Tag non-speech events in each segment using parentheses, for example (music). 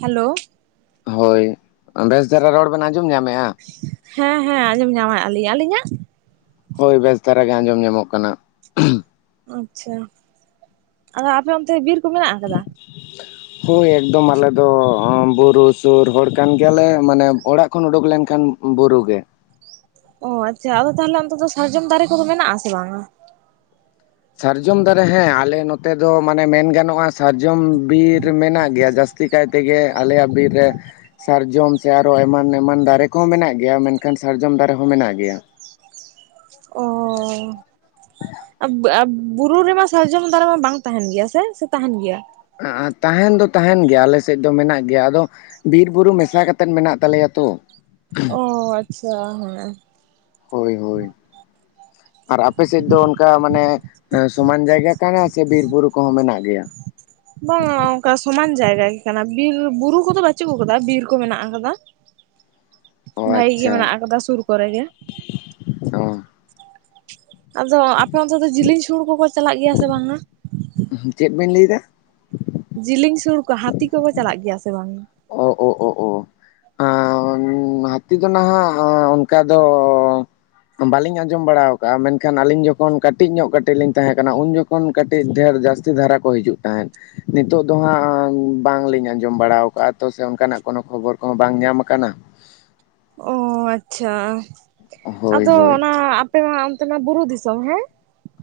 Hello ᱦᱳᱭ ᱵᱮᱥ ᱫᱷᱽᱟᱨᱟ ᱨᱚᱲ ᱵᱮᱱ ᱟᱸᱡᱚᱢ ᱧᱟᱢᱮᱫᱼᱟ? ᱦᱮᱸ, ᱦᱮᱸ ᱟᱸᱡᱚᱢ ᱧᱟᱢ ᱮᱫᱼᱟ ᱾ ᱞᱤᱧ ᱟᱹᱞᱤᱧᱟᱜ? ᱦᱳᱭ ᱵᱮᱥ ᱫᱷᱽᱟᱨᱟ ᱜᱮ ᱟᱸᱡᱚᱢ ᱧᱟᱢᱚᱼᱜ ᱠᱟᱱᱟ᱾ ᱟᱪᱪᱷᱟ ᱟᱫᱚ ᱟᱯᱮ ᱚᱱᱛᱮ ᱵᱤᱨ ᱠᱚ ᱢᱮᱱᱟᱜ ᱟᱠᱟᱫᱟ? ᱦᱳᱭ ᱮᱠᱫᱚᱢ ᱟᱞᱮ ᱫᱚ ᱵᱩᱨᱩ ᱥᱩᱨ ᱦᱚᱲ ᱠᱟᱱ ᱜᱮᱭᱟᱞᱮ ᱾ ᱢᱟᱱᱮ ᱚᱲᱟᱜ ᱠᱷᱚᱱ ᱩᱰᱩᱠ ᱞᱮᱱᱠᱷᱟᱱ ᱵᱩᱨᱩ ᱜᱮ᱾ ᱚ ᱟᱪᱪᱷᱟ ᱟᱫᱚ ᱛᱟᱦᱚᱞᱮ ᱚᱱᱛᱮ ᱫᱚ, ᱥᱟᱨᱡᱚᱢ ᱫᱟᱨᱮ ᱠᱚᱼᱫᱚ ᱢᱮᱱᱟ-ᱜ ᱟᱥᱮ, ᱵᱟᱝᱟ? ᱥᱟᱨᱡᱚᱢ ᱫᱟᱨᱮ ᱦᱮᱸ ᱟᱞᱮ ᱱᱚᱛᱮ ᱫᱚᱸ ᱢᱟᱱᱮ ᱢᱮᱱ ᱜᱟᱱᱚᱜᱼᱟ ᱾ ᱥᱟᱨᱡᱚᱢ ᱵᱤᱨ ᱢᱮᱱᱟ-ᱜ ᱜᱮᱭᱟ ᱡᱟᱹᱥᱛᱤ ᱡᱟᱹᱥᱛᱤ ᱠᱟᱭ ᱛᱮᱜᱮ ᱟᱞᱮᱭᱟᱜ ᱵᱤᱨ ᱨᱮ ᱥᱟᱨᱡᱚᱢ ᱥᱮ ᱟᱨᱚ ᱮᱢᱟᱱ ᱮᱢᱟᱱ ᱫᱟᱨᱮ ᱠᱚᱦᱚᱸ ᱢᱮᱱᱟᱜ ᱜᱮᱭᱟ ᱢᱮᱱᱠᱷᱟᱱ ᱥᱟᱨᱡᱚᱢ ᱫᱟᱨᱮ ᱦᱚᱸ ᱢᱮᱱᱟᱜ ᱜᱮᱭᱟ ᱾ ᱚ ᱟᱵ ᱵᱩᱨᱩ ᱨᱮᱢᱟ ᱥᱟᱨᱡᱚᱢ ᱫᱟᱨᱮ ᱢᱟ ᱵᱟᱝ ᱛᱟᱦᱮᱱ ᱜᱮᱭᱟ ᱥᱮ ᱥᱮ ᱛᱟᱦᱮᱱ ᱜᱮᱭᱟ? ᱛᱟᱦᱮᱱ ᱫᱚ ᱛᱟᱦᱮᱱ ᱜᱮᱭᱟ ᱟᱞᱮ ᱥᱮᱫ ᱫᱚ ᱢᱮᱱᱟᱜ ᱜᱮᱭᱟ, ᱟᱫᱚ ᱵᱤᱨᱵᱩᱨᱩ ᱢᱮᱥᱟ ᱠᱟᱛᱮᱮᱫ ᱢᱮᱱᱟᱜ ᱛᱟᱞᱮᱭᱟ ᱛᱚ ᱾ (inaudible) ᱦᱳᱭ ᱦᱳᱭ, ᱟᱨ ᱟᱯᱮ ᱥᱮᱫ ᱫᱚ ᱚᱱᱠᱟ ᱢᱟᱱᱮ ᱥᱚᱢᱟᱱ ᱡᱟᱭᱜᱟ ᱠᱟᱱᱟ ᱥᱮ ᱵᱤᱨ ᱵᱩᱨᱩ ᱠᱚᱦᱚᱸ ᱢᱮᱱᱟᱜ ᱜᱮᱭᱟ? (unintelligible) ᱵᱟᱝ ᱚᱱᱠᱟ ᱥᱚᱢᱟᱱ ᱡᱟᱭᱜᱟ ᱜᱮ ᱠᱟᱱᱟ ᱵᱤᱨ ᱵᱩᱨᱩ ᱠᱚᱫᱚ ᱵᱟᱟᱹᱪᱩᱜ ᱟᱠᱟᱫᱟ ᱵᱤᱨ ᱠᱚ ᱢᱮᱱᱟᱜ ᱟᱠᱟᱫᱟ ᱾ ᱚ ᱵᱷᱟᱜᱤ ᱜᱮ ᱟᱪᱪᱷᱟ ᱢᱮᱱᱟᱜ ᱟᱠᱟᱫᱟ ᱥᱩᱨ ᱠᱚᱨᱮ ᱜᱮ ᱾ ᱚ ᱟᱫᱚ ᱟᱯᱮ ᱚᱱᱛᱮ ᱫᱚ ᱡᱤᱞᱮᱧ ᱥᱩᱲ ᱠᱚᱠᱚ ᱪᱟᱞᱟᱜ ᱜᱮᱭᱟ ᱥᱮ ᱵᱟᱝᱟ? ᱪᱮᱫ ᱵᱤᱱ ᱞᱟᱹᱭ ᱫᱟ? ᱡᱮᱞᱮᱧ ᱥᱩᱲ ᱠᱚ ᱦᱟᱹᱛᱤ ᱠᱚᱠᱚ ᱪᱟᱞᱟᱜ ᱜᱮᱭᱟ ᱥᱮ ᱵᱟᱝ? ᱳ ᱳ ᱳ ᱳ ᱦᱟᱹᱛᱤ ᱫᱚ ᱱᱟᱦᱟᱜ ᱚᱱᱠᱟ ᱫᱚ ᱵᱟᱹᱞᱤᱧ ᱟᱸᱡᱚᱢ ᱵᱟᱲᱟ ᱟᱠᱟᱜᱼᱟ ᱢᱮᱱᱠᱷᱟᱱ ᱟᱹᱞᱤᱧ ᱡᱚᱠᱷᱚᱱ ᱠᱟᱹᱴᱤᱡ ᱧᱚᱜ ᱠᱟᱹᱴᱤᱡ ᱞᱤᱧ ᱛᱟᱦᱮᱸ ᱠᱟᱱᱟ ᱩᱱ ᱡᱚᱠᱷᱚᱱ ᱠᱷᱚᱱ ᱠᱟᱹᱴᱤᱡ ᱰᱷᱮᱨ ᱡᱟᱹᱥᱛᱤ ᱫᱷᱟᱨᱟ ᱠᱚ ᱦᱤᱡᱩᱜ ᱛᱟᱦᱮᱸᱫ᱾ ᱱᱤᱛᱚᱜ ᱫᱚ ᱦᱟᱸᱜ ᱵᱟᱝᱞᱤᱧ ᱟᱸᱡᱚᱢ ᱵᱟᱲᱟ ᱠᱟᱜᱼᱟ ᱛᱚ ᱥᱮ ᱚᱱᱠᱟ ᱱᱟᱜ ᱠᱳᱱᱳ ᱠᱷᱚᱵᱚᱨ ᱠᱚᱦᱚᱸ ᱵᱟᱝ ᱧᱟᱢᱟ ᱟᱠᱟᱱᱟ ᱾ ᱚ ᱟᱪᱪᱷᱟ, ᱦᱳᱭ ᱟᱫᱚ ᱦᱳᱭ ᱚᱱᱟ ᱟᱯᱮᱢᱟ ᱚᱱᱛᱮ ᱚᱱᱟ ᱵᱩᱨᱩ ᱫᱤᱥᱚᱢ ᱦᱮᱸ,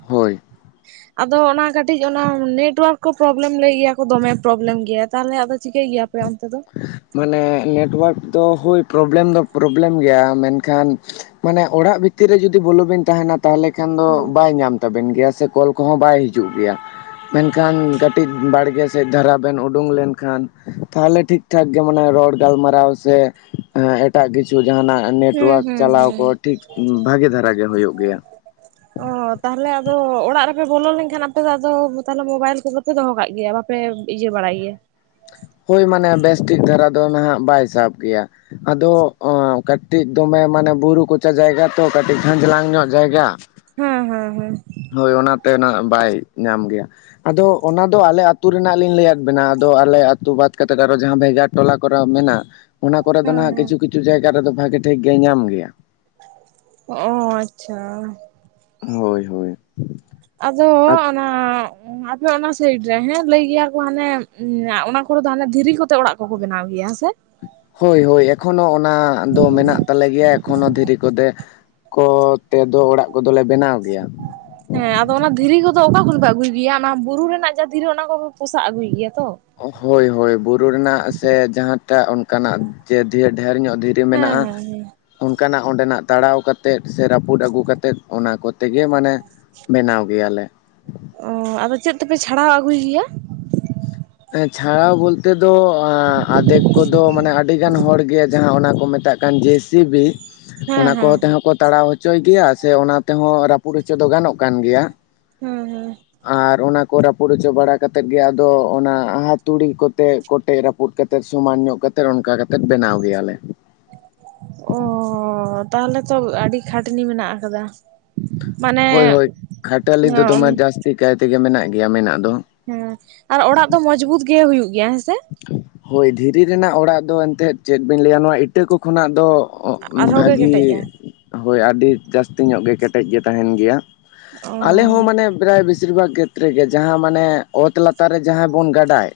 ᱦᱳᱭ ᱾ (unintelligible) ᱟᱫᱚ ᱚᱱᱟ ᱠᱟᱹᱴᱤᱡ ᱚᱱᱟ ᱱᱮᱴᱳᱣᱟᱨᱠ ᱠᱚ ᱯᱨᱚᱵᱞᱮᱢ ᱞᱟᱹᱭ ᱜᱮᱭᱟ ᱠᱚ ᱫᱚᱢᱮ ᱯᱨᱚᱵᱞᱮᱢ ᱜᱮᱭᱟ ᱛᱟᱦᱞᱮ ᱟᱫᱚ ᱪᱤᱠᱟᱹᱭ ᱜᱮᱭᱟ ᱟᱯᱮ ᱚᱱᱛᱮ ᱫᱚ? ᱢᱟᱱᱮ ᱱᱮᱴᱳᱣᱟᱨᱠ ᱫᱚ ᱦᱳᱭ ᱯᱨᱚᱵᱞᱮᱢ ᱫᱚ ᱯᱨᱚᱵᱞᱮᱢ ᱜᱮᱭᱟ ᱢᱮᱱᱠᱷᱟᱱ ᱢᱟᱱᱮ ᱚᱲᱟᱜ ᱵᱷᱤᱛᱤᱨ ᱨᱮ ᱡᱩᱫᱤ ᱵᱚᱞᱚ ᱵᱤᱱ ᱛᱟᱦᱮᱱᱟ ᱛᱟᱦᱚᱞᱮ ᱠᱷᱟᱱ ᱫᱚ ᱦᱩᱸ ᱵᱟᱭ ᱧᱟᱢ ᱛᱟᱵᱮᱱ ᱜᱮᱭᱟ ᱥᱮ ᱠᱚᱞ ᱠᱚᱦᱚᱸ ᱵᱟᱭ ᱦᱤᱡᱩᱜ ᱜᱮᱭᱟ ᱾ ᱢᱮᱱᱠᱷᱟᱱ ᱠᱟᱹᱴᱤᱡ ᱵᱟᱲᱜᱮ ᱥᱮᱫ ᱫᱷᱟᱨᱟ ᱵᱮᱱ ᱩᱰᱩᱝ ᱞᱮᱱᱠᱷᱟᱱ ᱛᱟᱦᱚᱞᱮ ᱴᱷᱤᱠ ᱴᱷᱤᱠ ᱴᱷᱟᱠ ᱜᱮ ᱢᱟᱱᱮ ᱨᱚᱲ ᱜᱟᱞᱢᱟᱨᱟᱣ ᱥᱮ ᱮᱸ ᱮᱴᱟᱜ ᱠᱤᱪᱷᱩ ᱡᱟᱦᱱᱟᱜ ᱦᱩᱸ ᱱᱮᱴᱣᱟᱨᱠ ᱦᱩᱸ ᱪᱟᱞᱟᱣ ᱦᱩᱸ ᱠᱚ ᱴᱷᱤᱠ ᱵᱷᱟᱜᱮ ᱫᱷᱟᱨᱟ ᱜᱮ ᱦᱩᱭᱩᱜ ᱜᱮᱭᱟ ᱾ ᱚᱻ ᱛᱟᱦᱚᱞᱮ ᱟᱫᱚ ᱚᱲᱟᱜ ᱨᱮᱯᱮ ᱵᱚᱞᱚ ᱞᱮᱱᱠᱷᱟᱱ ᱟᱯᱮ ᱫᱚ ᱟᱫᱚ ᱛᱟᱦᱚᱞᱮ ᱢᱳᱵᱟᱭᱤᱞ ᱠᱚ ᱯᱮ ᱫᱚᱦᱚ ᱠᱟᱜ ᱜᱮᱭᱟ ᱵᱟᱯᱮ ᱤᱭᱟᱹ ᱵᱟᱲᱟᱭ ᱜᱮᱭᱟ, ᱦᱳᱭ ᱢᱟᱱᱮ ᱵᱮᱥᱴᱷᱤᱠ ᱫᱷᱟᱨᱟ ᱫᱚ ᱱᱟᱦᱟᱜ ᱵᱟᱭ ᱥᱟᱵ ᱜᱮᱭᱟ᱾ ᱟᱫᱚ ᱠᱟᱹᱴᱤᱡ ᱫᱚᱢᱮ ᱢᱟᱱᱮ ᱵᱩᱨᱩ ᱠᱚᱪᱟ ᱡᱟᱭᱜᱟ ᱛᱚ ᱠᱟᱹᱴᱤᱡ ᱠᱷᱷᱟᱡᱞᱟᱝ ᱧᱚᱜ ᱡᱟᱭᱜᱟ ᱾ ᱦᱩᱸ ᱦᱩᱸ ᱦᱩᱸ ᱦᱳᱭ ᱚᱱᱟᱛᱮ ᱚᱱᱟ ᱵᱟᱭ ᱧᱟᱢ ᱜᱮᱭᱟ, ᱟᱫᱚ ᱚᱱᱟ ᱫᱚ ᱟᱞᱮ ᱟᱹᱛᱩ ᱨᱮᱱᱟᱜ ᱞᱤᱧ ᱞᱟᱹᱭᱟᱫ ᱵᱮᱱᱟ ᱟᱫᱚ ᱟᱞᱮ ᱟᱹᱛᱩ ᱵᱟᱫ ᱠᱟᱛᱮ ᱟᱨᱚ ᱡᱟᱦᱟᱸ ᱵᱷᱮᱜᱟᱨ ᱴᱚᱞᱟ ᱠᱚᱨᱮ ᱢᱮᱱᱟᱜ ᱚᱱᱟ ᱠᱚᱨᱮ ᱫᱚ ᱦᱮᱸ ᱱᱟᱟᱜ ᱦᱮᱸ ᱠᱤᱪᱷᱩ ᱠᱤᱪᱷᱩ ᱡᱟᱭᱜᱟ ᱨᱮᱫᱚ ᱵᱷᱟᱜᱤ ᱴᱷᱤᱠ ᱜᱮ ᱧᱟᱢ ᱜᱮᱭᱟ ᱾ ᱚ ᱟᱪᱪᱷᱟ ᱾ ᱦᱳᱭ ᱦᱳᱭ ᱾ ᱟᱫᱚ ᱚᱱᱟ ᱟᱯᱮ ᱚᱱᱟ ᱥᱟᱭᱤᱰ ᱨᱮ ᱦᱮᱸ ᱞᱟᱹᱭ ᱜᱮᱭᱟ ᱠᱚ ᱦᱟᱱᱮ ᱚᱱᱟ ᱠᱚᱨᱮ ᱫᱚ ᱦᱟᱱᱮ ᱫᱷᱤᱨᱤ ᱠᱚᱛᱮ ᱚᱲᱟᱜ ᱠᱚᱠᱚ ᱵᱮᱱᱟᱣ ᱜᱮᱭᱟ ᱦᱮᱸᱥᱮ ᱾ ᱦᱳᱭ ᱦᱳᱭ ᱮᱠᱷᱚᱱᱳ ᱚᱱᱟ ᱫᱚ ᱢᱮᱱᱟᱜ ᱛᱟᱞᱮ ᱜᱮᱭᱟ ᱮᱠᱷᱚᱱᱳ ᱫᱷᱤᱨᱤ ᱠᱚᱛᱮ ᱠᱚ ᱛᱮᱫᱚ, ᱚᱲᱟᱜ ᱠᱚᱫᱚᱞᱮ, ᱵᱮᱱᱟᱣ ᱜᱮᱭᱟ ᱾᱾ ᱦᱮᱸᱼ, ᱟᱫᱚ, ᱚᱱᱟ ᱫᱷᱤᱨᱤ ᱠᱚᱫᱚ, ᱚᱠᱟ ᱠᱷᱚᱱ ᱯᱮ, ᱟᱹᱜᱩᱭ ᱜᱮᱭᱟ ᱾ ᱚᱱᱟ ᱵᱩᱨᱩ ᱨᱮᱱᱟᱜ, ᱡᱟ ᱫᱷᱤᱨᱤ, ᱚᱱᱟ ᱠᱚᱯᱮ, ᱯᱚᱥᱟᱜ ᱟᱹᱜᱩᱭ ᱜᱮᱭᱟ ᱛᱚ ᱾ ᱚᱼ ᱦᱳᱭ ᱦᱳᱭ, ᱵᱩᱨᱩ ᱨᱮᱱᱟᱜ ᱥᱮ, ᱡᱟᱦᱟᱸᱴᱟᱜ, ᱚᱱᱠᱟᱱᱟᱜ, ᱡᱮ, ᱫᱷᱤ ᱰᱷᱮᱨ ᱧᱚᱜ, ᱫᱷᱤᱨ ᱴᱤᱢ ᱦᱮᱸ ᱢᱮᱱᱟᱜᱼᱟ ᱾ ᱦᱮᱸ ᱦᱮᱸ᱾ ᱚᱱᱠᱟᱱᱟᱜ, ᱚᱸᱰᱮᱱᱟᱜ, ᱛᱟᱲᱟᱣ ᱠᱟᱛᱮᱫ, ᱥᱮ ᱨᱟᱹᱯᱩᱫ ᱟᱹᱜᱩ ᱠᱟᱛᱮᱫ, ᱚᱱᱟ ᱠᱚᱛᱮᱜᱮ, ᱢᱟᱱᱮ ᱵᱮᱱᱟᱣ ᱜᱮᱭᱟ ᱞᱮ ᱾ ᱚᱼ ᱟᱫᱚ, ᱪᱮᱫ ᱛᱮᱯᱮ, ᱪᱷᱟᱲᱟᱣ ᱟᱹᱜᱩᱭ ᱜᱮᱭᱟ? ᱪᱷᱟᱲᱟᱣ ᱵᱚᱞᱛᱮ ᱫᱚ, ᱟᱻ ᱟᱫᱷᱮᱠ ᱠᱚᱫᱚ, ᱢᱟᱱᱮ, ᱟᱹᱰᱤ ᱜᱟᱱ ᱦᱚᱲ ᱜᱮ ᱡᱟᱦᱟᱸ ᱚᱱᱟ ᱠᱚ, ᱢᱮᱛᱟᱜ ᱠᱟᱱ, ᱡᱮ ᱥᱤ ᱵᱤ, ᱦᱮᱸ ᱚᱱᱟ ᱦᱮᱸ ᱠᱚ ᱛᱮᱦᱚᱸ ᱠᱚ, ᱛᱟᱲᱟᱣ ᱦᱚᱪᱚᱭ ᱜᱮᱭᱟ, ᱥᱮ ᱚᱱᱟ ᱛᱮᱦᱚᱸ, ᱨᱟᱹᱯᱩᱫ ᱦᱚᱪᱚ ᱫᱚ, ᱜᱟᱱᱚᱜ ᱠᱟᱱ ᱜᱮᱭᱟ ᱦᱮᱸ ᱦᱮᱸ ᱾ ᱟᱨ, ᱚᱱᱟ ᱠᱚ, ᱨᱟᱹᱯᱩᱫ ᱦᱚᱪᱚ, ᱵᱟᱲᱟ ᱠᱟᱛᱮᱫ ᱜᱮ, ᱟᱫᱚ ᱚᱱᱟ, ᱦᱟᱛᱩᱲᱤ ᱠᱚᱛᱮ, ᱠᱚᱴᱮᱡ ᱨᱟᱹᱯᱩᱫ ᱠᱟᱛᱮᱫ, ᱥᱚᱢᱟᱱ ᱧᱚᱜ ᱠᱟᱛᱮᱜ, ᱚᱱᱠᱟ ᱠᱟᱛᱮᱫ, ᱵᱮᱱᱟᱣ ᱜᱮᱭᱟᱞᱮ ᱾ ᱚᱻᱦᱦ ᱛᱟᱦᱚᱞᱮ ᱛᱚ, ᱟᱹᱰᱤ ᱠᱷᱟᱹᱴᱱᱤ ᱢᱮᱱᱟᱜ ᱟᱠᱟᱫᱟ ᱾ ᱦᱳᱭ ᱦᱳᱭ, ᱠᱷᱟᱴᱟᱞᱤ ᱫᱚ, ᱫᱚᱢᱮ ᱦᱮᱸ ᱡᱟᱹᱥᱛᱤ ᱠᱟᱭ ᱛᱮᱜᱮ, ᱢᱮᱱᱟᱜ ᱜᱮᱭᱟ, ᱢᱮᱱᱟᱜ ᱫᱚ ᱾ ᱦᱮᱸ, ᱟᱨ ᱚᱲᱟᱜ ᱫᱚ, ᱢᱚᱸᱡᱽᱵᱩᱛ ᱜᱮ, ᱦᱩᱭᱩᱜ ᱜᱮᱭᱟ, ᱦᱮᱸᱥᱮ ᱾ ᱦᱳᱭ! ᱫᱷᱤᱨᱤ ᱨᱮᱱᱟᱜ, ᱚᱲᱟᱜ ᱫᱚ, ᱮᱱᱛᱮᱫ ᱪᱮᱫ? ᱵᱤᱱ ᱞᱟᱹᱭᱟ ᱾ ᱱᱚᱣᱟ, ᱤᱴᱟᱹ ᱠᱚ, ᱠᱷᱚᱱᱟᱜ ᱫᱚ, ᱚᱜ, ᱟᱨᱦᱚᱸ ᱜᱮ ᱵᱷᱟᱹᱜᱤ ᱠᱮᱴᱮᱡᱼᱟ ᱦᱳᱭ! ᱟᱹᱰᱤ ᱡᱟᱹᱥᱛᱤ ᱧᱚᱜ ᱜᱮ, ᱠᱮᱴᱮᱡ ᱜᱮ, ᱛᱟᱦᱮᱱ ᱜᱮᱭᱟ ᱚ ᱾ ᱟᱞᱮ ᱦᱚᱸ, ᱢᱟᱱᱮ, ᱯᱨᱟᱭ ᱵᱮᱥᱤ ᱪᱨᱤᱵᱟ ᱠᱷᱮᱛᱨᱮ ᱜᱮ, ᱡᱟᱦᱟᱸ ᱢᱟᱱᱮ, ᱚᱛ ᱞᱟᱛᱟᱨ ᱨᱮ, ᱡᱟᱦᱟᱸ ᱵᱚᱱ, ᱜᱟᱰᱟᱭ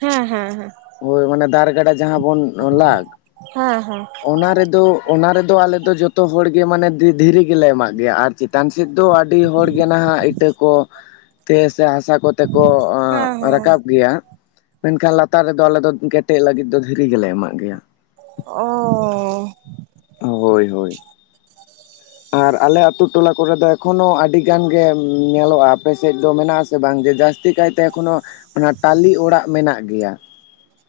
ᱦᱮᱸᱻ, ᱦᱮᱸᱻ ᱦᱮᱸ, ᱾ ᱦᱳᱭ! ᱚᱱᱮ ᱫᱟᱨᱮ ᱜᱟᱰᱟ, ᱡᱟᱦᱟᱸ ᱵᱚᱱ ᱞᱟᱜ, ᱦᱮᱸ ᱦᱮᱸ ᱚᱱᱟ ᱨᱮᱫᱚ ᱚᱱᱟ ᱨᱮᱫᱚ ᱟᱞᱮᱫᱚ ᱡᱷᱚᱛᱚ ᱦᱚᱲ ᱜᱮ ᱚᱱᱟ ᱨᱮ ᱫᱚ, ᱫᱷᱤᱨᱤ ᱜᱮ ᱞᱮ, ᱮᱢᱟᱜ ᱜᱮᱭᱟ ᱾ ᱟᱨ ᱪᱮᱛᱟᱱ ᱥᱮᱫ ᱫᱚ, ᱟᱹᱰᱤ ᱦᱚᱲ ᱜᱮ ᱱᱷᱟᱜ ᱤᱴᱟᱹ ᱠᱚ (inaudible) ᱛᱮ ᱥᱮ, ᱦᱟᱥᱟ ᱠᱚᱛᱮ ᱠᱚ, ᱦᱮᱸ ᱦᱮᱸ ᱨᱟᱠᱟᱵ ᱜᱮᱭᱟ ᱾ ᱢᱮᱱᱠᱷᱟᱱ, ᱞᱟᱛ ᱛᱟᱨ ᱨᱮᱫᱚ, ᱟᱞᱮ ᱫᱚ ᱠᱮᱴᱮᱜ ᱞᱟᱹᱜᱤᱫ ᱫᱚ, ᱫᱷᱤᱨᱤ ᱜᱮᱞᱮ ᱮᱢᱟᱜ ᱜᱮᱭᱟ ᱾ ᱚᱻ ᱦᱚ ᱾ ᱦᱳᱭ, ᱦᱳᱭ ᱾ ᱟᱨ, ᱟᱞᱮ ᱟᱛᱳ ᱴᱚᱞᱟ ᱠᱚᱨᱮ ᱫᱚ, ᱮᱠᱷᱚᱱᱳ, ᱟᱹᱰᱤ ᱜᱟᱱ ᱜᱮ, ᱧᱮᱞᱚᱜᱼᱟ ᱾ ᱟᱯᱮ ᱥᱮᱫ ᱫᱚ, ᱢᱮᱱᱟᱜ ᱟᱥᱮ ᱵᱟᱝ? ᱡᱮ, ᱡᱟᱥ ᱛᱤ ᱠᱟᱭᱛᱮ, ᱮᱠᱷᱚᱱᱳ, ᱚᱱᱟ ᱴᱟᱞᱤ ᱚᱲᱟᱜ, ᱢᱮᱱᱟᱜ ᱜᱮᱭᱟ ᱾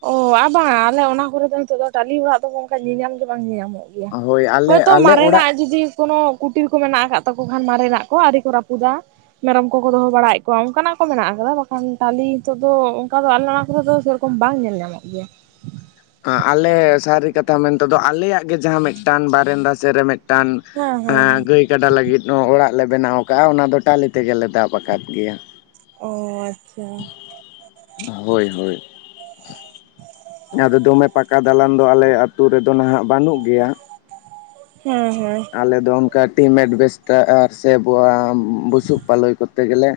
ᱚᱻ, ᱟ ᱵᱟᱝ, ᱟᱞᱮ ᱚᱱᱟ ᱠᱚᱨᱮ ᱫᱚ, ᱱᱤᱛᱚᱜ ᱫᱚ, ᱴᱟᱞᱤ ᱚᱲᱟᱜ ᱫᱚ, ᱜᱚᱝᱠᱮ ᱧᱮᱧᱟᱢ ᱜᱮ, ᱵᱟᱝ ᱧᱮᱧᱟᱢᱚᱜ ᱦᱳᱭ ᱾ ᱟᱞᱮ ᱦᱳᱭᱛᱚ, ᱟᱞᱮ ᱚᱲᱟᱜ ᱢᱟᱨᱮᱱᱟᱜ ᱡᱩᱫᱤ? ᱠᱳᱱᱳ, ᱠᱩᱴᱤᱨ ᱠᱚ ᱢᱮᱱᱟᱜ, ᱟᱠᱟᱜ ᱛᱟᱠᱚ ᱠᱷᱟᱱ, ᱢᱟᱨᱮᱱᱟᱜ ᱠᱚ, ᱟᱹᱣᱨᱤ ᱠᱚ ᱨᱟᱹᱯᱩᱫᱟ ᱾ ᱢᱮᱨᱚᱢ ᱠᱚᱠᱚ, ᱫᱚᱦᱚ ᱵᱟᱲᱟᱭᱮᱜ ᱠᱚᱣᱟ ᱾ ᱚᱱᱠᱟᱱᱟᱜ ᱠᱚ ᱢᱮᱱᱟᱜ ᱟᱠᱟᱫᱟ, ᱵᱟᱠᱷᱟᱱ, ᱴᱟᱞᱤ ᱱᱤᱛᱚᱜ ᱫᱚ, ᱚᱱᱠᱟ ᱫᱚ, ᱟᱞᱮ ᱚᱱᱟ ᱠᱚᱨᱮ ᱫᱚ, ᱥᱮ ᱨᱚᱠᱚᱢ ᱵᱟᱝ ᱧᱟᱢ ᱧᱟᱢᱚᱜ ᱜᱮᱭᱟ ᱾ ᱦᱟᱸ ᱟᱞᱮ ᱥᱟᱹᱨᱤ ᱠᱟᱛᱷᱟ ᱢᱮᱱᱛᱮᱫᱚ, ᱟᱞᱮᱭᱟᱜ ᱜᱮ, ᱡᱟᱦᱟᱸ ᱢᱤᱫᱴᱟᱱ, ᱵᱟᱨᱮᱱᱫᱟ ᱥᱮᱫ ᱨᱮ, ᱢᱤᱫ ᱴᱟᱱ, ᱦᱮᱸ ᱦᱮᱸ ᱟᱼᱦ ᱦᱮᱸ ᱜᱟᱹᱭ ᱠᱟᱰᱟ ᱞᱟᱹᱜᱤᱫ, ᱚᱲᱟᱜ ᱞᱮ ᱵᱮᱱᱟᱣ ᱟᱠᱟᱜᱼᱟ ᱾ ᱚᱱᱟ ᱫᱚ, ᱴᱟᱞᱤ ᱛᱮᱜᱮ ᱞᱮ, ᱫᱟᱵ ᱟᱠᱟᱫ ᱜᱮᱭᱟ ᱾ ᱚᱻ ᱟᱪᱪ ᱪᱟ ᱦᱳᱭ, ᱦᱳᱭ ᱾ ᱟᱫᱚ, ᱫᱚᱢᱮ ᱯᱟᱠᱟ ᱫᱟᱞᱟᱱ ᱫᱚ, ᱟᱞᱮ ᱟᱛᱳ ᱨᱮᱫᱚ ᱱᱷᱟᱜ, ᱵᱟᱹᱱᱩᱜ ᱜᱮᱭᱟ ᱾ ᱦᱮᱸᱼ, ᱦᱚᱸᱭ ᱾ ᱟᱞᱮ ᱫᱚ, ᱚᱱᱠᱟ ᱴᱤᱢᱮᱴ ᱵᱮᱥᱴᱟᱨ ᱥᱮ, ᱟᱵᱚᱟᱸᱝ ᱵᱩᱥᱩᱵ ᱯᱟᱞᱚᱭ ᱠᱚ ᱛᱮᱜᱮ ᱞᱮ,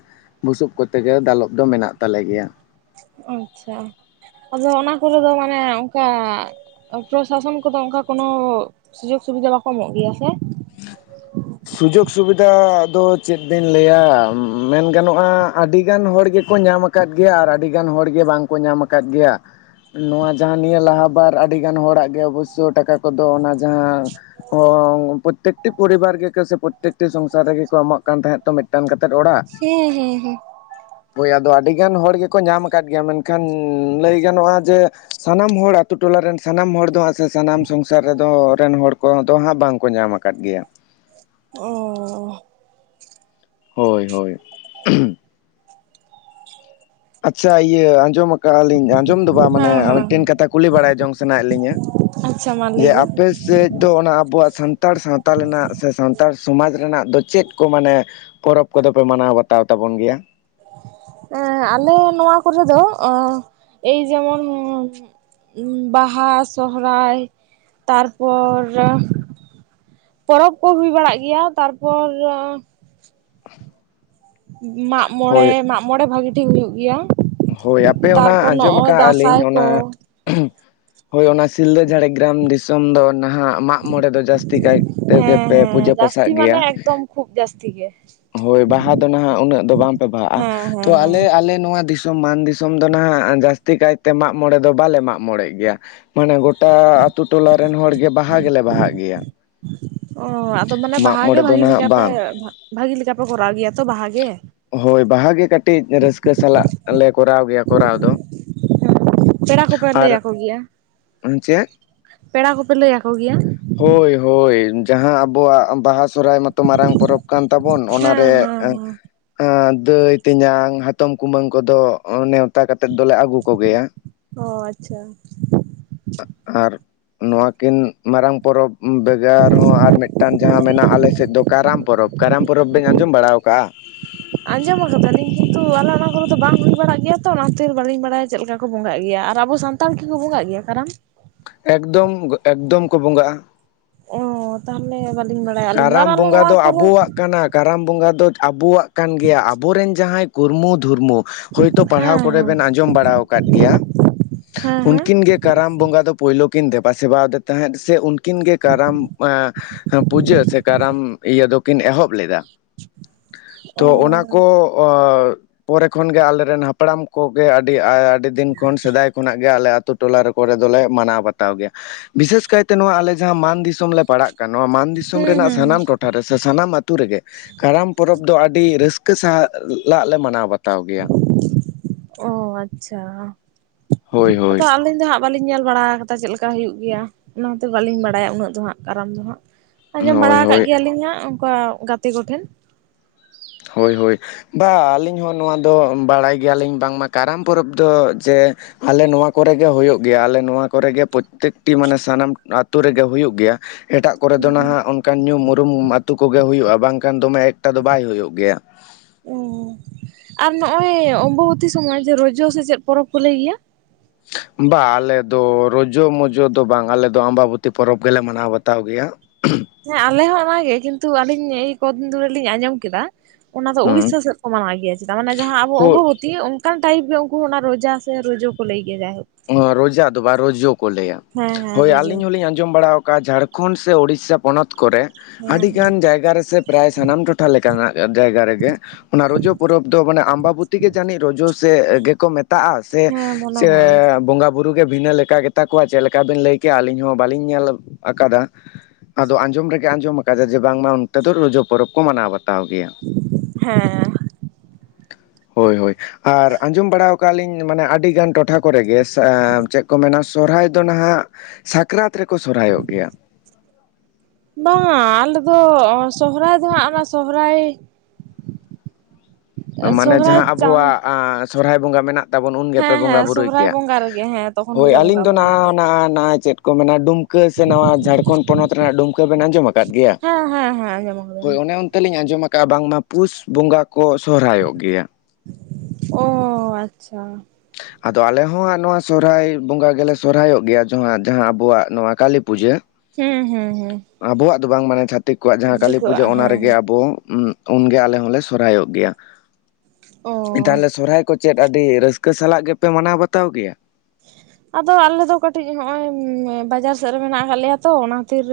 ᱵᱩᱥᱩᱵ ᱠᱚᱛᱮ ᱜᱮ, ᱫᱟᱞᱚᱵ ᱫᱚ, ᱢᱮᱱᱟᱜ ᱛᱟᱞᱮ ᱜᱮᱭᱟ ᱾ ᱟᱪᱪᱷᱟ ᱟᱫᱚ ᱚᱱᱟ ᱠᱚᱨᱮ ᱫᱚ ᱢᱟᱱᱮ ᱚᱱᱠᱟ ᱯᱨᱚᱥᱟᱥᱚᱱ ᱠᱚᱫᱚ ᱚᱱᱠᱟ ᱠᱳᱱᱳ ᱥᱩᱡᱳᱜᱽ ᱥᱩᱵᱤᱫᱷᱟ ᱵᱟᱠᱚ ᱮᱢᱚᱜ ᱜᱮᱭᱟ ᱥᱮ᱾ ᱥᱩᱡᱳᱜᱽ ᱥᱩᱵᱤᱫᱷᱟ ᱫᱚ ᱪᱮᱫ ᱵᱤᱱ ᱞᱟᱹᱭᱟ ᱢᱮᱱ ᱜᱟᱱᱚᱜᱼᱟ ᱟᱹᱰᱤᱜᱟᱱ ᱦᱚᱲ ᱜᱮᱠᱚ ᱧᱟᱢ ᱟᱠᱟᱫ ᱜᱮᱭᱟ ᱟᱨ ᱟᱹᱰᱤᱜᱟᱱ ᱦᱚᱲᱜᱮ ᱵᱟᱝᱠᱚ ᱧᱟᱢ ᱟᱠᱟᱫ ᱜᱮᱭᱟ᱾ ᱱᱚᱣᱟ ᱡᱟᱦᱟᱸ ᱱᱤᱭᱟᱹ ᱞᱟᱦᱟ ᱵᱟᱨ ᱟᱹᱰᱤᱜᱟᱱ ᱦᱚᱲᱟᱜ ᱜᱮ ᱚᱵᱚᱥᱳᱭ ᱴᱟᱠᱟ ᱠᱚᱫᱚ, ᱚᱱᱟ ᱡᱟᱦᱟᱸ ᱚᱻ (unintelligible) ᱯᱨᱚᱛᱛᱮᱠᱴᱤ ᱯᱚᱨᱤᱵᱟᱨ ᱜᱮᱠᱚ ᱥᱮ ᱯᱨᱚᱛᱛᱮᱠᱴᱤ ᱥᱚᱝᱥᱟᱨ ᱨᱮᱜᱮ ᱠᱚ ᱮᱢᱚᱜ ᱠᱟᱱ ᱛᱟᱦᱮᱸᱫ ᱛᱚ ᱢᱤᱫᱴᱟᱝ ᱠᱟᱛᱮᱫ ᱚᱲᱟᱜ᱾ ᱦᱮᱸ ᱦᱩᱸ ᱦᱩᱸ, ᱦᱳᱭ ᱟᱫᱚ ᱟᱹᱰᱤ ᱜᱟᱱ ᱦᱚᱲ ᱜᱮᱠᱚ ᱧᱟᱢ ᱟᱠᱟᱫ ᱜᱮᱭᱟ, ᱢᱮᱱᱠᱷᱟᱱ ᱞᱟᱹᱭ ᱜᱟᱱᱚᱜᱼᱟ ᱡᱮ ᱥᱟᱱᱟᱢ ᱦᱚᱲ ᱟᱛᱳ ᱴᱚᱞᱟ ᱨᱮᱱ ᱥᱟᱱᱟᱢ ᱦᱚᱲ ᱫᱚ ᱦᱟᱸᱜ ᱥᱮ ᱥᱟᱱᱟᱢ ᱥᱚᱝᱥᱟᱨ ᱨᱮᱫᱚ ᱨᱮᱱ ᱦᱚᱲ ᱠᱚᱫᱚ ᱦᱟᱸᱜ ᱵᱟᱝᱠᱚ ᱧᱟᱢ ᱟᱠᱟᱫ ᱜᱮᱭᱟ᱾ ᱚᱻ ᱦᱳᱭ ᱦᱳᱭ ᱟᱪᱪᱷᱟ ᱤᱭᱟᱹ ᱟᱸᱡᱚᱢ ᱟᱜᱼᱟ ᱞᱤᱧ ᱟᱸᱡᱚᱢ ᱫᱚ ᱵᱟᱝ ᱢᱟᱱᱮ ᱦᱮᱸ ᱦᱮᱸ ᱢᱤᱫᱴᱮᱱ ᱠᱟᱛᱷᱟ ᱠᱩᱞᱤ ᱵᱟᱲᱟᱭ ᱡᱚᱝ ᱥᱟᱱᱟᱭᱮᱫ ᱞᱤᱧᱟᱹ? ᱟᱪᱪᱷᱟ ᱢᱟ ᱞᱟᱹᱭ ᱡᱮ ᱵᱤᱱ ᱟᱯᱮ ᱥᱮᱫ ᱫᱚ ᱚᱱᱟ ᱟᱵᱚᱣᱟᱜ ᱥᱟ ᱛᱟᱲ ᱥᱟᱶᱛᱟ ᱨᱮᱱᱟᱜ ᱥᱮ ᱥᱟᱱᱛᱟᱲ ᱥᱚᱢᱟᱡᱽ ᱨᱮᱱᱟᱜ ᱫᱚ ᱪᱮᱫ ᱠᱚ ᱢᱟᱱᱮ, ᱯᱚᱨᱚᱵᱽ ᱠᱚᱫᱚ ᱯᱮ ᱢᱟᱱᱟᱣ ᱵᱟᱛᱟᱣ ᱛᱟᱵᱚᱱ ᱜᱮᱭᱟ? ᱟ ᱟᱞᱮ ᱱᱚᱣᱟ ᱠᱚᱨᱮ ᱫᱚ ᱮᱭ ᱡᱮᱢᱚᱱ, ᱵᱟᱦᱟ, ᱥᱚᱦᱨᱟᱭ ᱛᱟᱨᱯᱚᱨ ᱯᱚᱨᱚᱵᱽ ᱠᱚ ᱦᱩᱭ ᱵᱟᱲᱟᱜ ᱜᱮᱭᱟ, ᱛᱟᱨᱯᱚᱨ (inaudible) ᱢᱟᱜ ᱢᱚᱲᱮ ᱦᱳᱭ ᱢᱟᱜ ᱢᱚᱲᱮ ᱵᱷᱟᱹᱜᱤ ᱴᱷᱤᱠ ᱦᱩᱭᱩᱜ ᱜᱮᱭᱟ᱾ ᱦᱳᱭ ᱟᱯᱮ ᱚᱱᱟ ᱛᱟᱨᱯᱚᱨ ᱟᱸᱡᱚᱢ ᱱᱚᱜᱼᱚᱭ ᱟᱠᱟᱜ ᱟᱹᱞᱤᱧ ᱫᱟᱸᱥᱟᱭ ᱚᱱᱟ ᱠᱚ ᱦᱳᱭ ᱚᱱᱟ ᱥᱤᱞᱫᱟᱹ ᱡᱷᱟᱲᱜᱨᱟᱢ ᱫᱤᱥᱚᱢ ᱫᱚ ᱱᱟᱦᱟᱸᱜ, ᱢᱟᱜ ᱢᱚᱬᱮ ᱫᱚ ᱡᱟᱹᱥᱛᱤ ᱠᱟᱭ ᱛᱮᱜᱮ ᱦᱮᱸ ᱯᱮ ᱦᱮᱸ ᱯᱩᱡᱟᱹ ᱯᱟᱥᱟᱜ ᱡᱟᱹᱥᱛᱤ ᱢᱟᱱᱮ ᱜᱮᱭᱟ᱾ ᱮᱠᱫᱚᱢ ᱠᱷᱩᱵᱽ ᱡᱟᱹᱥᱛᱤ ᱜᱮ, ᱦᱳᱭ ᱵᱟᱦᱟ ᱫᱚ ᱱᱟᱦᱟᱸᱜ ᱩᱱᱟᱹᱜ ᱫᱚ ᱵᱟᱝᱯᱮ ᱵᱟᱦᱟᱜᱼᱟ ᱦᱮᱸ ᱛᱚ ᱦᱮᱸ ᱦᱮᱸ ᱟᱞᱮ, ᱟᱞᱮ ᱱᱚᱣᱟ ᱫᱤᱥᱚᱢ ᱢᱟᱱ ᱫᱤᱥᱚᱢ ᱫᱚ ᱱᱟᱦᱟᱸᱜ ᱡᱟᱹᱥᱛᱤ ᱠᱟᱭᱛᱮ ᱢᱟᱜᱽ ᱢᱚᱬᱮ ᱫᱚ ᱵᱟᱞᱮ ᱢᱟᱜᱽ ᱢᱚᱬᱮ ᱜᱮᱭᱟ᱾ ᱢᱟᱱᱮ ᱜᱚᱴ ᱴᱟ ᱟᱛᱳ ᱴᱚᱞᱟᱮᱱ ᱦᱚᱲᱜᱮ ᱵᱟᱦᱟ ᱜᱮᱞᱮ ᱵᱟᱦᱟᱜ ᱜᱮᱭᱟ᱾ ᱚᱻ ᱟᱫᱚ ᱢᱟᱱᱮ ᱢᱟᱜ ᱵᱟᱦᱟ ᱜᱮ ᱢᱚᱬᱮ ᱫᱚ ᱵᱷᱟᱹᱜᱤ ᱱᱟᱦᱟᱜ ᱞᱮᱠᱟ ᱯᱮ, ᱵᱟᱝ ᱵᱷᱟᱹᱜᱤ ᱞᱮᱠᱟ ᱯᱮ ᱠᱚᱨᱟᱣ ᱜᱮᱭᱟ ᱛᱚ ᱵᱟᱦᱟ ᱜᱮ᱾ ᱦᱳᱭ ᱵᱟᱦᱟᱜ ᱜᱮ ᱠᱟᱹᱴᱤᱡ ᱨᱟᱹᱥᱠᱟᱹ ᱥᱟᱞᱟᱜ ᱞᱮ ᱠᱚᱨᱟᱣ ᱜᱮᱭᱟ ᱠᱚᱨᱟᱣ ᱫᱚ᱾ ᱯᱮᱲᱟ ᱠᱚᱯᱮ ᱞᱟᱹᱭ ᱟᱨ ᱟᱠᱚ ᱜᱮᱭᱟ, ᱪᱮᱫ ᱯᱮᱲᱟ ᱠᱚᱯᱮ ᱞᱟᱹᱭ ᱟᱠᱚ ᱜᱮᱭᱟ? ᱦᱳᱭ ᱦᱳᱭ ᱡᱟᱦᱟᱸ ᱟᱵᱚᱣᱟᱜ ᱵᱟᱦᱟ ᱥᱚᱦᱚᱨᱟᱭ ᱢᱟ ᱛᱚ ᱢᱟᱨᱟᱝ ᱯᱚᱨᱚᱵᱽ ᱠᱟᱱ ᱛᱟᱵᱚᱱ ᱚᱱᱟᱨᱮ, ᱦᱮᱸ ᱦᱮᱸ ᱮᱸ ᱦᱮᱸ ᱫᱟᱹᱭ-ᱛᱮᱧᱟᱝ ᱦᱟᱛᱚᱢ ᱠᱩᱢᱟᱹᱝ ᱠᱚᱫᱚ ᱱᱮᱣᱛᱟ ᱠᱟᱛᱮᱫ ᱫᱚᱞᱮ ᱟᱹᱜᱩ ᱠᱚᱜᱮᱭᱟ᱾ ᱚ ᱟᱪᱪᱷᱟ ᱟ ᱟᱨ ᱱᱚᱣᱟ ᱠᱤᱱ ᱢᱟᱨᱟᱝ ᱯᱚᱨᱚᱵᱽ ᱵᱮᱜᱚᱨ ᱦᱚᱸ ᱟᱨ ᱢᱤᱫ ᱡᱟᱦᱟᱸ ᱢᱮᱱᱟᱜᱼᱟ ᱟᱞᱮᱥᱮᱫ ᱫᱚ ᱠᱟᱨᱟᱢ ᱯᱚᱨᱚᱵᱽ, ᱠᱟᱨᱟᱢ ᱯᱚᱨᱚᱵᱽ ᱵᱮᱱ ᱟᱸᱡᱚᱢ ᱵᱟᱲᱟ ᱟᱠᱟᱜᱼᱟ? ᱟᱸᱡᱚᱢ ᱠᱟᱫᱟᱞᱤᱧ ᱠᱤᱱᱛᱩ ᱟᱞᱮ ᱚᱱᱟ ᱠᱚᱨᱮ ᱫᱚ ᱵᱟᱝ ᱦᱩᱭ ᱵᱟᱲᱟᱜ ᱜᱮᱭᱟ ᱛᱚ, ᱚᱱᱟ ᱠᱷᱟᱹᱛᱤᱨ ᱵᱟᱹᱞᱤᱧ ᱵᱟᱲᱟᱭᱟ ᱪᱮᱫ ᱞᱮᱠᱟ ᱠᱚ ᱵᱚᱸᱜᱟᱜ ᱜᱮᱭᱟ ᱟᱨ ᱟᱵᱚ ᱥᱟᱱᱛ ᱛᱟᱲ ᱠᱤ ᱠᱚ ᱵᱚᱸᱜᱟᱜ ᱜᱮᱭᱟ ᱠᱟᱨᱟᱢ? ᱮᱠᱫᱚᱢ ᱮᱠᱫᱚᱢ ᱠᱚ ᱵᱚᱸᱜᱟᱜᱼᱟ᱾ ᱚᱻ ᱛᱟᱦᱚᱞᱮ ᱵᱟᱹᱞᱤᱧ ᱵᱟᱲᱟᱭᱟ ᱟᱹᱞᱤᱧ ᱫᱚ ᱟᱨ ᱠᱟᱨᱟᱢ ᱟᱞᱮ ᱵᱚᱸᱜᱟ ᱱᱚᱣᱟ ᱫᱚ ᱠᱚᱨᱮ ᱟᱵᱚᱣᱟᱜ ᱠᱟᱱᱟ ᱠᱟᱨᱟᱢ ᱵᱚᱸᱜᱟ ᱫᱚ ᱟᱵᱚᱣᱟᱜ ᱠᱟᱱ ᱜᱮᱭᱟ ᱟᱵᱚᱨᱮᱱ ᱡᱟᱦᱟᱸᱭ ᱠᱩᱨᱢᱩ ᱫᱷᱩᱨᱢᱩ, ᱦᱳᱭᱛᱳ ᱯᱟᱲᱦᱟᱣ ᱦᱮᱸ ᱠᱚᱨᱮ ᱦᱮᱸ ᱵᱮᱱ ᱟᱸᱡᱚᱢ ᱵᱟᱲᱟ ᱟᱠᱟᱫ ᱜᱮᱭᱟ ᱦᱮᱸ ᱦᱮᱸ ᱩᱱᱠᱤᱱ ᱜᱮ, ᱠᱟᱨᱟᱢ ᱵᱚᱸᱜᱟ ᱫᱚ ᱯᱳᱭᱞᱳ ᱠᱤᱱ ᱫᱮᱵᱟ ᱥᱮᱵᱟᱫᱮ ᱛᱟᱦᱮᱸᱫ ᱥᱮ ᱩᱱᱠᱤᱱ ᱜᱮ, ᱠᱟᱨᱟᱢ ᱮᱸ ᱯᱩᱡᱟᱹ ᱥᱮ ᱠᱟᱨᱟᱢ ᱤᱭᱟᱹ ᱫᱚᱠᱤᱱ ᱮᱦᱚᱵ ᱞᱮᱫᱟ, ᱚ ᱛᱚ ᱚᱱᱟ ᱠᱚ ᱚᱻ ᱯᱚᱨᱮ ᱠᱷᱚᱱᱜᱮ ᱟᱞᱮᱨᱮᱱ ᱦᱟᱯᱲᱟᱢ ᱠᱚᱜᱮ, ᱟᱹᱰᱤ ᱟᱹᱻᱰᱤ ᱫᱤᱱ ᱠᱷᱚᱱ ᱥᱮᱫᱟᱭ ᱠᱷᱚᱱᱟᱜ ᱜᱮ ᱟᱞᱮ ᱟᱹᱛᱩ ᱴᱚᱞᱟ ᱨᱮᱠᱚ ᱠᱚᱨᱮ ᱫᱚᱞᱮ ᱢᱟᱱᱟᱣ ᱵᱟᱛᱟᱣ ᱜᱮᱭᱟ ᱾ ᱵᱤᱥᱮᱥ ᱠᱟᱭᱛᱮ ᱱᱚᱣᱟ ᱟᱞᱮ ᱡᱟᱦᱟᱸ ᱢᱟᱱ ᱫᱤᱥᱚᱢ ᱞᱮ ᱯᱟᱲᱟᱜ ᱠᱟᱱᱟ, ᱱᱚᱣᱟ ᱢᱟᱱ ᱫᱤᱥᱚᱢ ᱦᱩᱸ ᱦᱩᱸ ᱨᱮᱱᱟᱜ ᱦᱩᱸ ᱥᱟᱱᱟᱢ ᱴᱚᱴᱷᱟ ᱨᱮ ᱥᱮ ᱥᱟᱱᱟᱢ ᱟᱛᱩ ᱨᱮᱜᱮ ᱠᱟᱨᱟᱢ ᱯᱚᱨᱚᱵᱽ ᱫᱚ ᱟᱹᱰᱤ ᱨᱟᱹᱥᱠᱟᱹ ᱥᱟᱶ ᱞᱟᱜ ᱞᱮ ᱢᱟᱱᱟᱣ ᱵᱟᱛᱟᱣ ᱜᱮᱭᱟ ᱾ ᱚᱻ ᱟᱪᱪᱷᱟ, ᱦᱳᱭ ᱦᱳᱭ ᱟᱫᱚ ᱟᱹᱞᱤᱧ ᱫᱚ ᱦᱟᱜ ᱵᱟᱹᱞᱤᱧ ᱧᱮᱞ ᱵᱟᱲᱟ ᱠᱟᱫᱟ ᱪᱮᱫ ᱞᱮᱠᱟ ᱦᱩᱭᱩᱜ ᱜᱮᱭᱟ, ᱚᱱᱟᱛᱮ ᱵᱟᱹᱞᱤᱧ ᱵᱟᱲᱟᱭᱟ ᱩᱱᱟᱹᱜ ᱫᱚ ᱦᱟᱸᱜ ᱠᱟᱨᱟᱢ ᱫᱚ ᱦᱟᱸᱜ ᱾ ᱟᱸᱡᱚᱢ ᱵᱟᱲᱟ ᱦᱳᱭ ᱦᱳᱭ ᱟᱠᱟᱜ ᱜᱮᱭᱟᱞᱤᱧ ᱦᱟᱸᱜ ᱚᱝᱠᱟ ᱜᱟᱛᱮ ᱠᱚᱴᱷᱮᱱ ᱾ ᱦᱳᱭ ᱦᱳᱭ ᱾ ᱵᱟ ᱟᱹᱞᱤᱧ ᱦᱚᱸ ᱱᱚᱣᱟ ᱫᱚ ᱵᱟᱲᱟᱭ ᱜᱮᱭᱟᱞᱤᱧ ᱵᱟᱝᱢᱟ ᱠᱟᱨᱟᱢ ᱯᱚᱨᱚᱵᱽ ᱫᱚ ᱡᱮ ᱟᱞᱮ ᱱᱚᱣᱟ ᱠᱚᱨᱮᱜᱮ ᱦᱩᱭᱩᱜ ᱜᱮᱭᱟ, ᱟᱞᱮ ᱱᱚᱣᱟ ᱠᱚᱨᱮᱜᱮ ᱯᱨᱚᱛᱮᱠᱴᱤ ᱢᱟᱱᱮ ᱥᱟᱱᱟᱢ ᱟᱹᱛᱩ ᱨᱮᱜᱮ ᱦᱩᱭᱩᱜ ᱜᱮᱭᱟ ᱾ ᱮᱴᱟᱜ ᱠᱚᱨᱮ ᱫᱚ ᱦᱩᱸ ᱦᱩᱸ ᱱᱟᱦᱟᱜ ᱚᱱᱠᱟᱱ ᱧᱩᱢ ᱩᱨᱩᱢ ᱟᱹᱛᱩ ᱠᱚᱜᱮ ᱦᱩᱭᱩᱜᱼᱟ, ᱵᱟᱝᱠᱷᱟᱱ ᱫᱚᱢᱮ ᱮᱠᱴᱟ ᱫᱚ ᱵᱟᱭ ᱦᱩᱭᱩᱜ ᱜᱮᱭᱟ ᱾ ᱚᱸ ᱟᱨ ᱱᱚᱜᱼᱚᱭ ᱚᱢᱵᱚᱵᱚᱛᱤ ᱥᱚᱢᱚᱭ ᱡᱮ ᱨᱚᱡᱚ ᱥᱮ ᱪᱮᱫ ᱯᱚᱨᱚᱵᱽ ᱠᱚ ᱞᱟᱹᱭ ᱜᱮᱭᱟ? ᱵᱟ ᱟᱞᱮ ᱫᱚ ᱨᱚᱡᱚ ᱢᱚᱡᱚ ᱫᱚ ᱵᱟᱝ ᱟᱞᱮ ᱫᱚ ᱟᱢᱵᱟᱵᱚᱛᱤ ᱯᱚᱨᱚᱵᱽ ᱜᱮᱞᱮ ᱢᱟᱱᱟᱣ ᱵᱟᱛᱟᱣ ᱜᱮᱭᱟ ᱾ ᱦᱮᱸ ᱟᱞᱮ ᱦᱚᱸ ᱚᱱᱟᱜᱮ, ᱠᱤᱱᱛᱩ ᱟᱹᱞᱤᱧ ᱤ ᱠᱚᱫᱽᱫᱤᱱ ᱫᱷᱚᱨᱤ ᱟᱹᱞᱤᱧ ᱟᱸᱡᱚᱢ ᱠᱮᱫᱟ ᱚᱱᱟ ᱫᱚ ᱦᱩᱸ ᱩᱲᱤᱥᱟ ᱥᱮᱫ ᱠᱚ ᱢᱟᱱᱟᱣ ᱜᱮᱭᱟ ᱪᱮᱫᱟᱜ ᱢᱟᱱᱮ ᱡᱟᱦᱟᱸ ᱟᱵᱚ ᱦᱳᱭ ᱚᱢᱵᱚᱵᱚᱛᱤ ᱚᱸ ᱠᱟᱱ ᱴᱟᱭᱤᱯ ᱜᱮ ᱩᱝᱠᱩ ᱚᱱᱟ ᱨᱚᱡᱟ ᱥᱮ ᱨᱚᱡᱚ ᱠᱚ ᱞᱟᱹᱭ ᱜᱮᱭᱟ ᱡᱟᱭᱦᱳᱠ ᱾ ᱚᱸ ᱨᱚᱡᱟ ᱫᱚ ᱵᱟ ᱨᱚᱡᱚ ᱠᱚ ᱞᱟᱹᱭᱟ, ᱦᱮᱸ ᱦᱮᱸ ᱦᱳᱭ ᱨᱚᱡᱚ ᱟᱹᱞᱤᱧ ᱦᱚᱞᱤᱧ ᱟᱸᱡᱚᱢ ᱵᱟᱲᱟ ᱟᱠᱟᱫ ᱡᱷᱟᱲ ᱠᱷᱚᱸᱰ ᱥᱮ ᱚᱲᱤᱥᱟ ᱯᱚᱱᱚᱛ ᱠᱚᱨᱮ ᱦᱮᱸ ᱟᱹᱰᱤ ᱦᱮᱸ ᱜᱟᱱ ᱡᱟᱭᱜᱟ ᱨᱮᱥᱮ ᱯᱨᱟᱭ ᱥᱟᱱᱟᱢ ᱴᱚᱴᱷᱟ ᱞᱮᱠᱟᱱᱟᱜ ᱡᱟᱭᱜᱟ ᱨᱮᱜᱮ ᱚᱱᱟ ᱨᱚᱡᱚ ᱯᱚᱨᱚᱵᱽ ᱫᱚ ᱢᱟᱱᱮ ᱟᱢᱵᱟᱵᱚᱛᱤ ᱜᱮ ᱡᱟᱹᱱᱤᱡ ᱨᱚᱡᱚ ᱥᱮ ᱮ ᱜᱮᱠᱚ ᱢᱮᱛᱟᱜᱼᱟ ᱥᱮ? ᱦᱮᱸ ᱢᱚᱱᱚ ᱥᱮ ᱵᱚᱸᱜᱟ ᱵᱩᱨᱩ ᱜᱮ ᱵᱷᱤᱱᱟᱹ ᱞᱮᱠᱟ ᱜᱮᱛᱟ ᱠᱚᱣᱟ ᱪᱮᱫ ᱞᱮᱠᱟ ᱵᱤᱱ ᱞᱟᱹᱭ ᱠᱮᱜᱼᱟ ᱟᱹᱞᱤᱧ ᱦᱚᱸ ᱵᱟᱹᱞᱤᱧ ᱧᱮᱞ ᱟᱠᱟᱫᱟ ᱾ ᱟᱫᱚ ᱟᱸᱡᱚᱢ ᱨᱮᱜᱮ ᱟᱸᱡᱚᱢ ᱟᱠᱟᱫᱟ ᱡᱮ ᱵᱟᱝᱢᱟ ᱚᱱᱛᱮ ᱫᱚ ᱨᱚᱡᱚ ᱯᱚᱨᱚᱵᱽ ᱠᱚ ᱢᱟᱱᱟᱣ ᱵᱟᱛᱟᱣ ᱜᱮᱭᱟ ᱾ ᱦᱮᱸ ᱾ ᱦᱳᱭ ᱦᱳᱭ, ᱟᱨ ᱟᱸᱡᱚᱢ ᱵᱟᱲᱟᱶ ᱠᱟᱜᱼᱟ ᱞᱤᱧ ᱢᱟᱱᱮ ᱟᱹᱰᱤ ᱜᱟᱱ ᱴᱚᱴᱷᱟ ᱠᱚᱨᱮ ᱜᱮ ᱥᱟᱻ ᱪᱮᱫ ᱠᱚ ᱢᱮᱱᱟ ᱥᱚᱨᱦᱟᱭ ᱫᱚ ᱱᱟᱦᱟᱜ ᱥᱟᱠᱨᱟᱛ ᱨᱮᱠᱚ ᱥᱚᱨᱦᱟᱭᱚᱜ ᱜᱮᱭᱟ ᱾ ᱵᱟᱝᱟ ᱟᱞᱮ ᱫᱚ ᱥᱚᱦᱨᱟᱭ ᱫᱚ ᱦᱟᱸᱜ ᱚᱱᱟ ᱥᱚᱦᱨᱟᱭ ᱢᱟᱱᱮ ᱥᱚᱦᱨᱟᱭ ᱡᱟᱦᱟᱸ ᱪᱟᱸᱫ ᱟᱵᱚᱣᱟᱜ ᱟᱸ ᱥᱚᱨᱦᱟᱭ ᱵᱚᱸᱜᱟ ᱢᱮᱱᱟᱜ ᱛᱟᱵᱚᱱ ᱩᱱ ᱜᱮᱯᱮ ᱦᱮᱸ ᱦᱮᱸ ᱵᱚᱸᱜᱟ ᱵᱩᱨᱩᱭ ᱥᱚᱦᱨᱟᱭ ᱠᱮᱭᱟ? ᱵᱚᱸᱜᱟ ᱨᱮᱜᱮ ᱦᱮᱸ ᱛᱚᱠᱷᱚᱱ ᱦᱳᱭ ᱜᱮᱞᱮ ᱟᱹᱞᱤᱧ ᱵᱚᱸᱜᱟ ᱫᱚ ᱵᱩᱨᱩᱭ ᱱᱟᱦᱟ ᱜᱮᱭᱟ ᱦᱟᱱᱟ ᱚᱱᱟ ᱪᱮᱫ ᱠᱚ ᱢᱮᱱᱟ ᱰᱩᱢᱠᱟᱹ ᱥᱮ ᱱᱚᱣᱟ ᱡᱷᱟᱲᱠᱷᱚᱸᱰ ᱯᱚᱱᱚᱛ ᱨᱮᱱᱟᱜ ᱰᱩᱢᱠᱟᱹ ᱵᱮᱱ ᱟᱸᱡᱚᱢ ᱟᱠᱟᱫᱟ ᱜᱮᱭᱟ, ᱦᱮᱸ ᱦᱮᱸ ᱦᱮᱸ ᱟᱸᱡᱚᱢ ᱦᱳᱭ ᱟᱠᱟᱫᱟᱞᱤᱧ ᱚᱱᱮ ᱚᱱᱛᱮ ᱞᱤᱧ ᱟᱸᱡᱚᱢᱟ ᱠᱟᱜᱼᱟ ᱵᱟᱝᱢᱟ ᱯᱩᱥ ᱵᱚᱸᱜᱟ ᱠᱚ ᱥᱚᱨᱦᱟᱭᱚᱜ ᱜᱮᱭᱟ ᱾ ᱚ ᱟᱪᱪᱷᱟ ᱾ ᱟᱫᱚ ᱟᱞᱮ ᱦᱚᱸ ᱦᱟᱸᱜ ᱱᱚᱣᱟ ᱥᱚᱦᱨᱟᱭ ᱵᱚᱸᱜᱟ ᱜᱮᱞᱮ ᱥᱚᱨᱦᱟᱭᱚᱜ ᱜᱮᱭᱟ ᱡᱚᱦᱟᱸ ᱡᱟᱦᱟᱸ ᱟᱵᱚᱣᱟᱜ ᱱᱚᱣᱟ ᱠᱟᱞᱤᱯᱩᱡᱟᱹ! ᱦᱮᱸ ᱦᱮᱸ ᱦᱮᱸ ᱾ ᱟᱵᱚᱣᱟᱜ ᱫᱚ ᱵᱟᱝ ᱢᱟᱱᱮ ᱪᱷᱟᱛᱤᱠ ᱠᱚᱣᱟᱜ ᱡᱟᱦᱟᱸ ᱠᱟᱞᱤᱯᱩᱡᱟᱹ ᱚᱱᱟ ᱦᱮᱸ ᱨᱮᱜᱮ ᱦᱮᱸ ᱟᱵᱚ ᱩᱸ ᱩᱱᱜᱮ ᱟᱞᱮ ᱦᱚᱸᱞᱮ ᱥᱚᱨᱦᱟᱭᱚᱜ ᱜᱮᱭᱟ ᱚ ᱾ ᱛᱟᱦᱚᱞᱮ ᱥᱚᱨᱦᱟᱭ ᱠᱚ ᱪᱮᱫ ᱟᱹᱰᱤ ᱨᱟᱹᱥ ᱠᱟᱹ ᱥᱟᱞᱟᱜ ᱜᱮᱯᱮ ᱢᱟᱱᱟᱣ ᱵᱟᱛᱟᱣ ᱜᱮᱭᱟ? ᱟᱫᱚ ᱟᱞᱮ ᱫᱚ ᱠᱟᱹᱴᱤᱡ ᱦᱚᱸᱜᱼᱚᱭ ᱵᱟᱡᱟᱨ ᱥᱮᱜ ᱨᱮ ᱢᱮᱱᱟᱜ ᱟᱠᱟᱫ ᱞᱮᱭᱟ ᱛᱚ, ᱚᱱᱟ ᱠᱷᱟᱹᱛᱤᱨ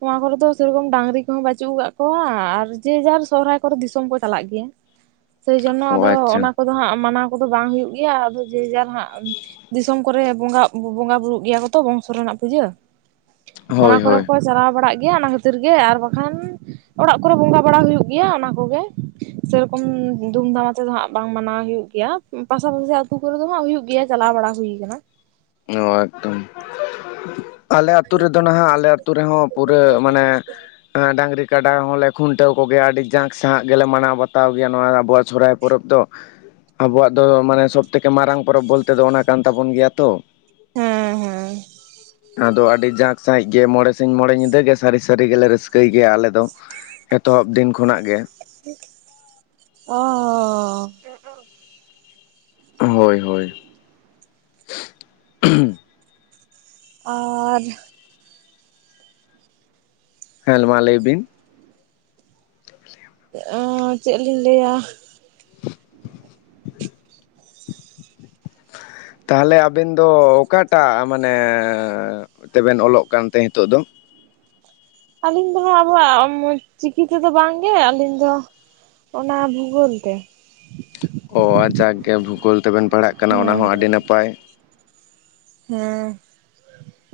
ᱱᱚᱣᱟ ᱠᱚᱨᱮ ᱫᱚ ᱥᱮᱨᱚᱠᱚᱢ ᱰᱟᱝᱨᱤ ᱠᱚᱦᱚᱸ ᱵᱟᱹᱪᱩᱜ ᱟᱠᱟᱫ ᱠᱚᱣᱟ ᱟᱨ ᱡᱮ ᱡᱟᱨ ᱥᱚᱨᱦᱟᱭ ᱠᱚᱨᱮ ᱫᱤᱥᱚᱢ ᱠᱚ ᱪᱟᱞᱟᱜ ᱜᱮᱭᱟ ᱾ ᱥᱮᱭ ᱡᱚᱱᱱᱚ ᱚ ᱟᱫᱚ ᱚᱱᱟ ᱟᱪᱪᱷᱟ ᱠᱚᱫᱚ ᱦᱟᱸᱜ ᱢᱟᱱᱟᱣ ᱠᱚᱫᱚ ᱵᱟᱝ ᱦᱩᱭᱩᱜ ᱜᱮᱭᱟ, ᱟᱫᱚ ᱡᱮ ᱡᱟᱨ ᱦᱟᱸᱜ ᱫᱤᱥᱚᱢ ᱠᱚᱨᱮ ᱵᱚᱸᱜᱟᱜ ᱵᱚᱸᱜᱟ ᱵᱩᱨᱩᱜ ᱜᱮᱭᱟ ᱠᱚᱛᱚ ᱵᱚᱝᱥᱚ ᱨᱮᱱᱟᱜ ᱯᱩᱡᱟᱹ, ᱚᱱᱟ ᱦᱳᱭ ᱠᱚᱨᱮ ᱦᱳᱭ ᱠᱚ ᱪᱟᱨᱟᱣ ᱵᱟᱲᱟᱜ ᱜᱮᱭᱟ ᱚᱱᱟ ᱠᱷᱟᱹᱛᱤᱨ ᱜᱮ ᱟᱨ ᱵᱟᱠᱷᱟᱱ ᱚᱲᱟᱜ ᱠᱚᱨᱮ ᱵᱚᱸᱜᱟ ᱵᱟᱲᱟ ᱦᱩᱭᱩᱜ ᱜᱮᱭᱟ ᱚᱱᱟ ᱠᱚᱜᱮ᱾ ᱥᱮᱨᱚᱠᱚᱢ ᱫᱷᱩᱢ ᱫᱷᱟᱢ ᱟᱛᱮ ᱫᱚ ᱦᱟᱸᱜ ᱵᱟᱝ ᱢᱟᱱᱟᱣ ᱦᱩᱭᱩᱜ ᱜᱮᱭᱟ, ᱯᱟᱥᱟᱯᱟᱥᱤ ᱟᱹᱛᱩ ᱠᱚᱨᱮ ᱫᱚ ᱦᱟᱸᱜ ᱦᱩᱭᱩᱜ ᱜᱮᱭᱟ ᱪᱟᱞᱟᱣ ᱵᱟᱲᱟ ᱦᱩᱭ ᱠᱟᱱᱟ᱾ ᱱᱚᱶᱟ ᱮᱠᱫᱚᱢ ᱟᱞᱮ ᱟᱹᱛᱩ ᱨᱮᱫᱚ ᱱᱟᱦᱟᱜ ᱟᱞᱮ (unintelligible) ᱦᱚᱸ ᱯᱩᱨᱟᱹ ᱢᱟᱱᱮ ᱮᱸ ᱰᱟᱝᱨᱤ ᱠᱟᱰᱟ ᱦᱚᱸᱞᱮ ᱠᱷᱩᱱᱴᱟᱹᱣ ᱠᱚᱜᱮᱭᱟ ᱟᱹᱰᱤ ᱡᱟᱸᱠ ᱥᱟᱸᱦᱟᱜ ᱜᱮᱞᱮ ᱢᱟᱱᱟᱣ ᱵᱟᱛᱟᱣ ᱜᱮᱭᱟ ᱱᱚᱣᱟ ᱟᱵᱚᱣᱟᱜ ᱥᱚᱦᱨᱟᱭ ᱯᱚᱨᱚᱵᱽ ᱫᱚ ᱟᱵᱚᱣᱟᱜ ᱫᱚ ᱢᱟᱱᱮ ᱥᱚᱵ ᱛᱷᱮᱠᱮ ᱢᱟᱨᱟᱝ ᱯᱚᱨᱚᱵᱽ ᱵᱚᱞᱛᱮ ᱫᱚ ᱚᱱᱟ ᱠᱟᱱ ᱛᱟᱵᱚᱱ ᱜᱮᱭᱟ ᱛᱚ᱾ ᱦᱮᱸ ᱦᱮᱸ ᱚᱱᱟᱫᱚ ᱟᱹᱰᱤ ᱡᱟᱸᱠ ᱥᱟᱺᱦᱤᱡ ᱜᱮ ᱢᱚᱬᱮ ᱥᱤᱧ ᱢᱚᱬᱮ ᱧᱤᱫᱟᱹ ᱜᱮ ᱥᱟᱹᱨᱤ ᱥᱟᱹᱨᱤ ᱜᱮᱞᱮ ᱨᱟᱹᱥᱠᱟᱹᱭ ᱜᱮᱭᱟ ᱟᱞᱮ ᱫᱚ᱾ ᱮᱛᱚᱦᱚᱵ ᱫᱤᱱ ᱠᱷᱚᱱᱟᱜ ᱜᱮ᱾ ᱚᱻ ᱦᱳᱭ ᱦᱳᱭ᱾ ᱟᱨ ᱦᱮᱸᱞ ᱢᱟ ᱞᱟᱹᱭ ᱵᱤᱱ᱾ ᱮᱸ ᱪᱮᱫ ᱞᱤᱧ ᱞᱟᱹᱭᱟ? ᱛᱟᱦᱚᱞᱮ ᱟᱵᱤᱱ ᱫᱚ ᱚᱠᱟᱴᱟᱜ ᱢᱟᱱᱮ ᱛᱮᱵᱮᱱ ᱚᱞᱚᱜ ᱠᱟᱱ ᱛᱮ ᱦᱤᱛᱚᱜ ᱫᱚ? ᱟᱹᱞᱤᱧ ᱫᱚ ᱦᱟᱸᱜ ᱟᱵᱚᱣᱟᱜ ᱪᱤᱠᱤ ᱛᱮᱫᱚ ᱵᱟᱝᱜᱮ ᱟᱹᱞᱤᱧ ᱫᱚ ᱚᱱᱟ ᱵᱷᱩᱜᱳᱞ ᱛᱮ᱾ ᱚ ᱡᱟᱠ ᱜᱮ ᱵᱷᱩᱜᱳᱞ ᱛᱮᱵᱮᱱ ᱯᱟᱲᱦᱟᱜ ᱠᱟᱱᱟ ᱚᱱᱟ ᱦᱮᱸ ᱦᱚᱸ ᱟᱹᱰᱤ ᱦᱮᱸ ᱱᱟᱯᱟᱭ᱾ ᱦᱮᱸ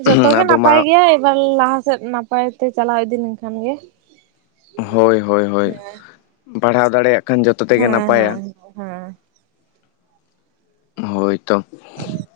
ᱡᱷᱚᱛᱚ ᱜᱮ ᱟᱫᱚ ᱱᱟᱯᱟᱭ ᱢᱟ ᱜᱮᱭᱟ ᱮᱵᱟᱨ ᱞᱟᱦᱟ ᱥᱮᱫ (unintelligible) ᱯᱟᱭ ᱛᱮ ᱪᱟᱞᱟᱣ ᱤᱫᱤ ᱞᱮᱱᱠᱷᱟᱱ ᱜᱮ᱾ ᱦᱳᱭ ᱦᱳᱭ ᱦᱳᱭ ᱯᱟᱲᱦᱟᱣ ᱫᱟᱲᱮᱭᱟᱜ ᱠᱷᱟᱱ ᱡᱚᱛᱚ ᱛᱮᱜᱮ ᱦᱮᱸ ᱱᱟᱯᱟᱭᱟ ᱦᱮᱸ, ᱦᱮᱸ᱾ ᱦᱳᱭ ᱛᱚ᱾ (inaudible)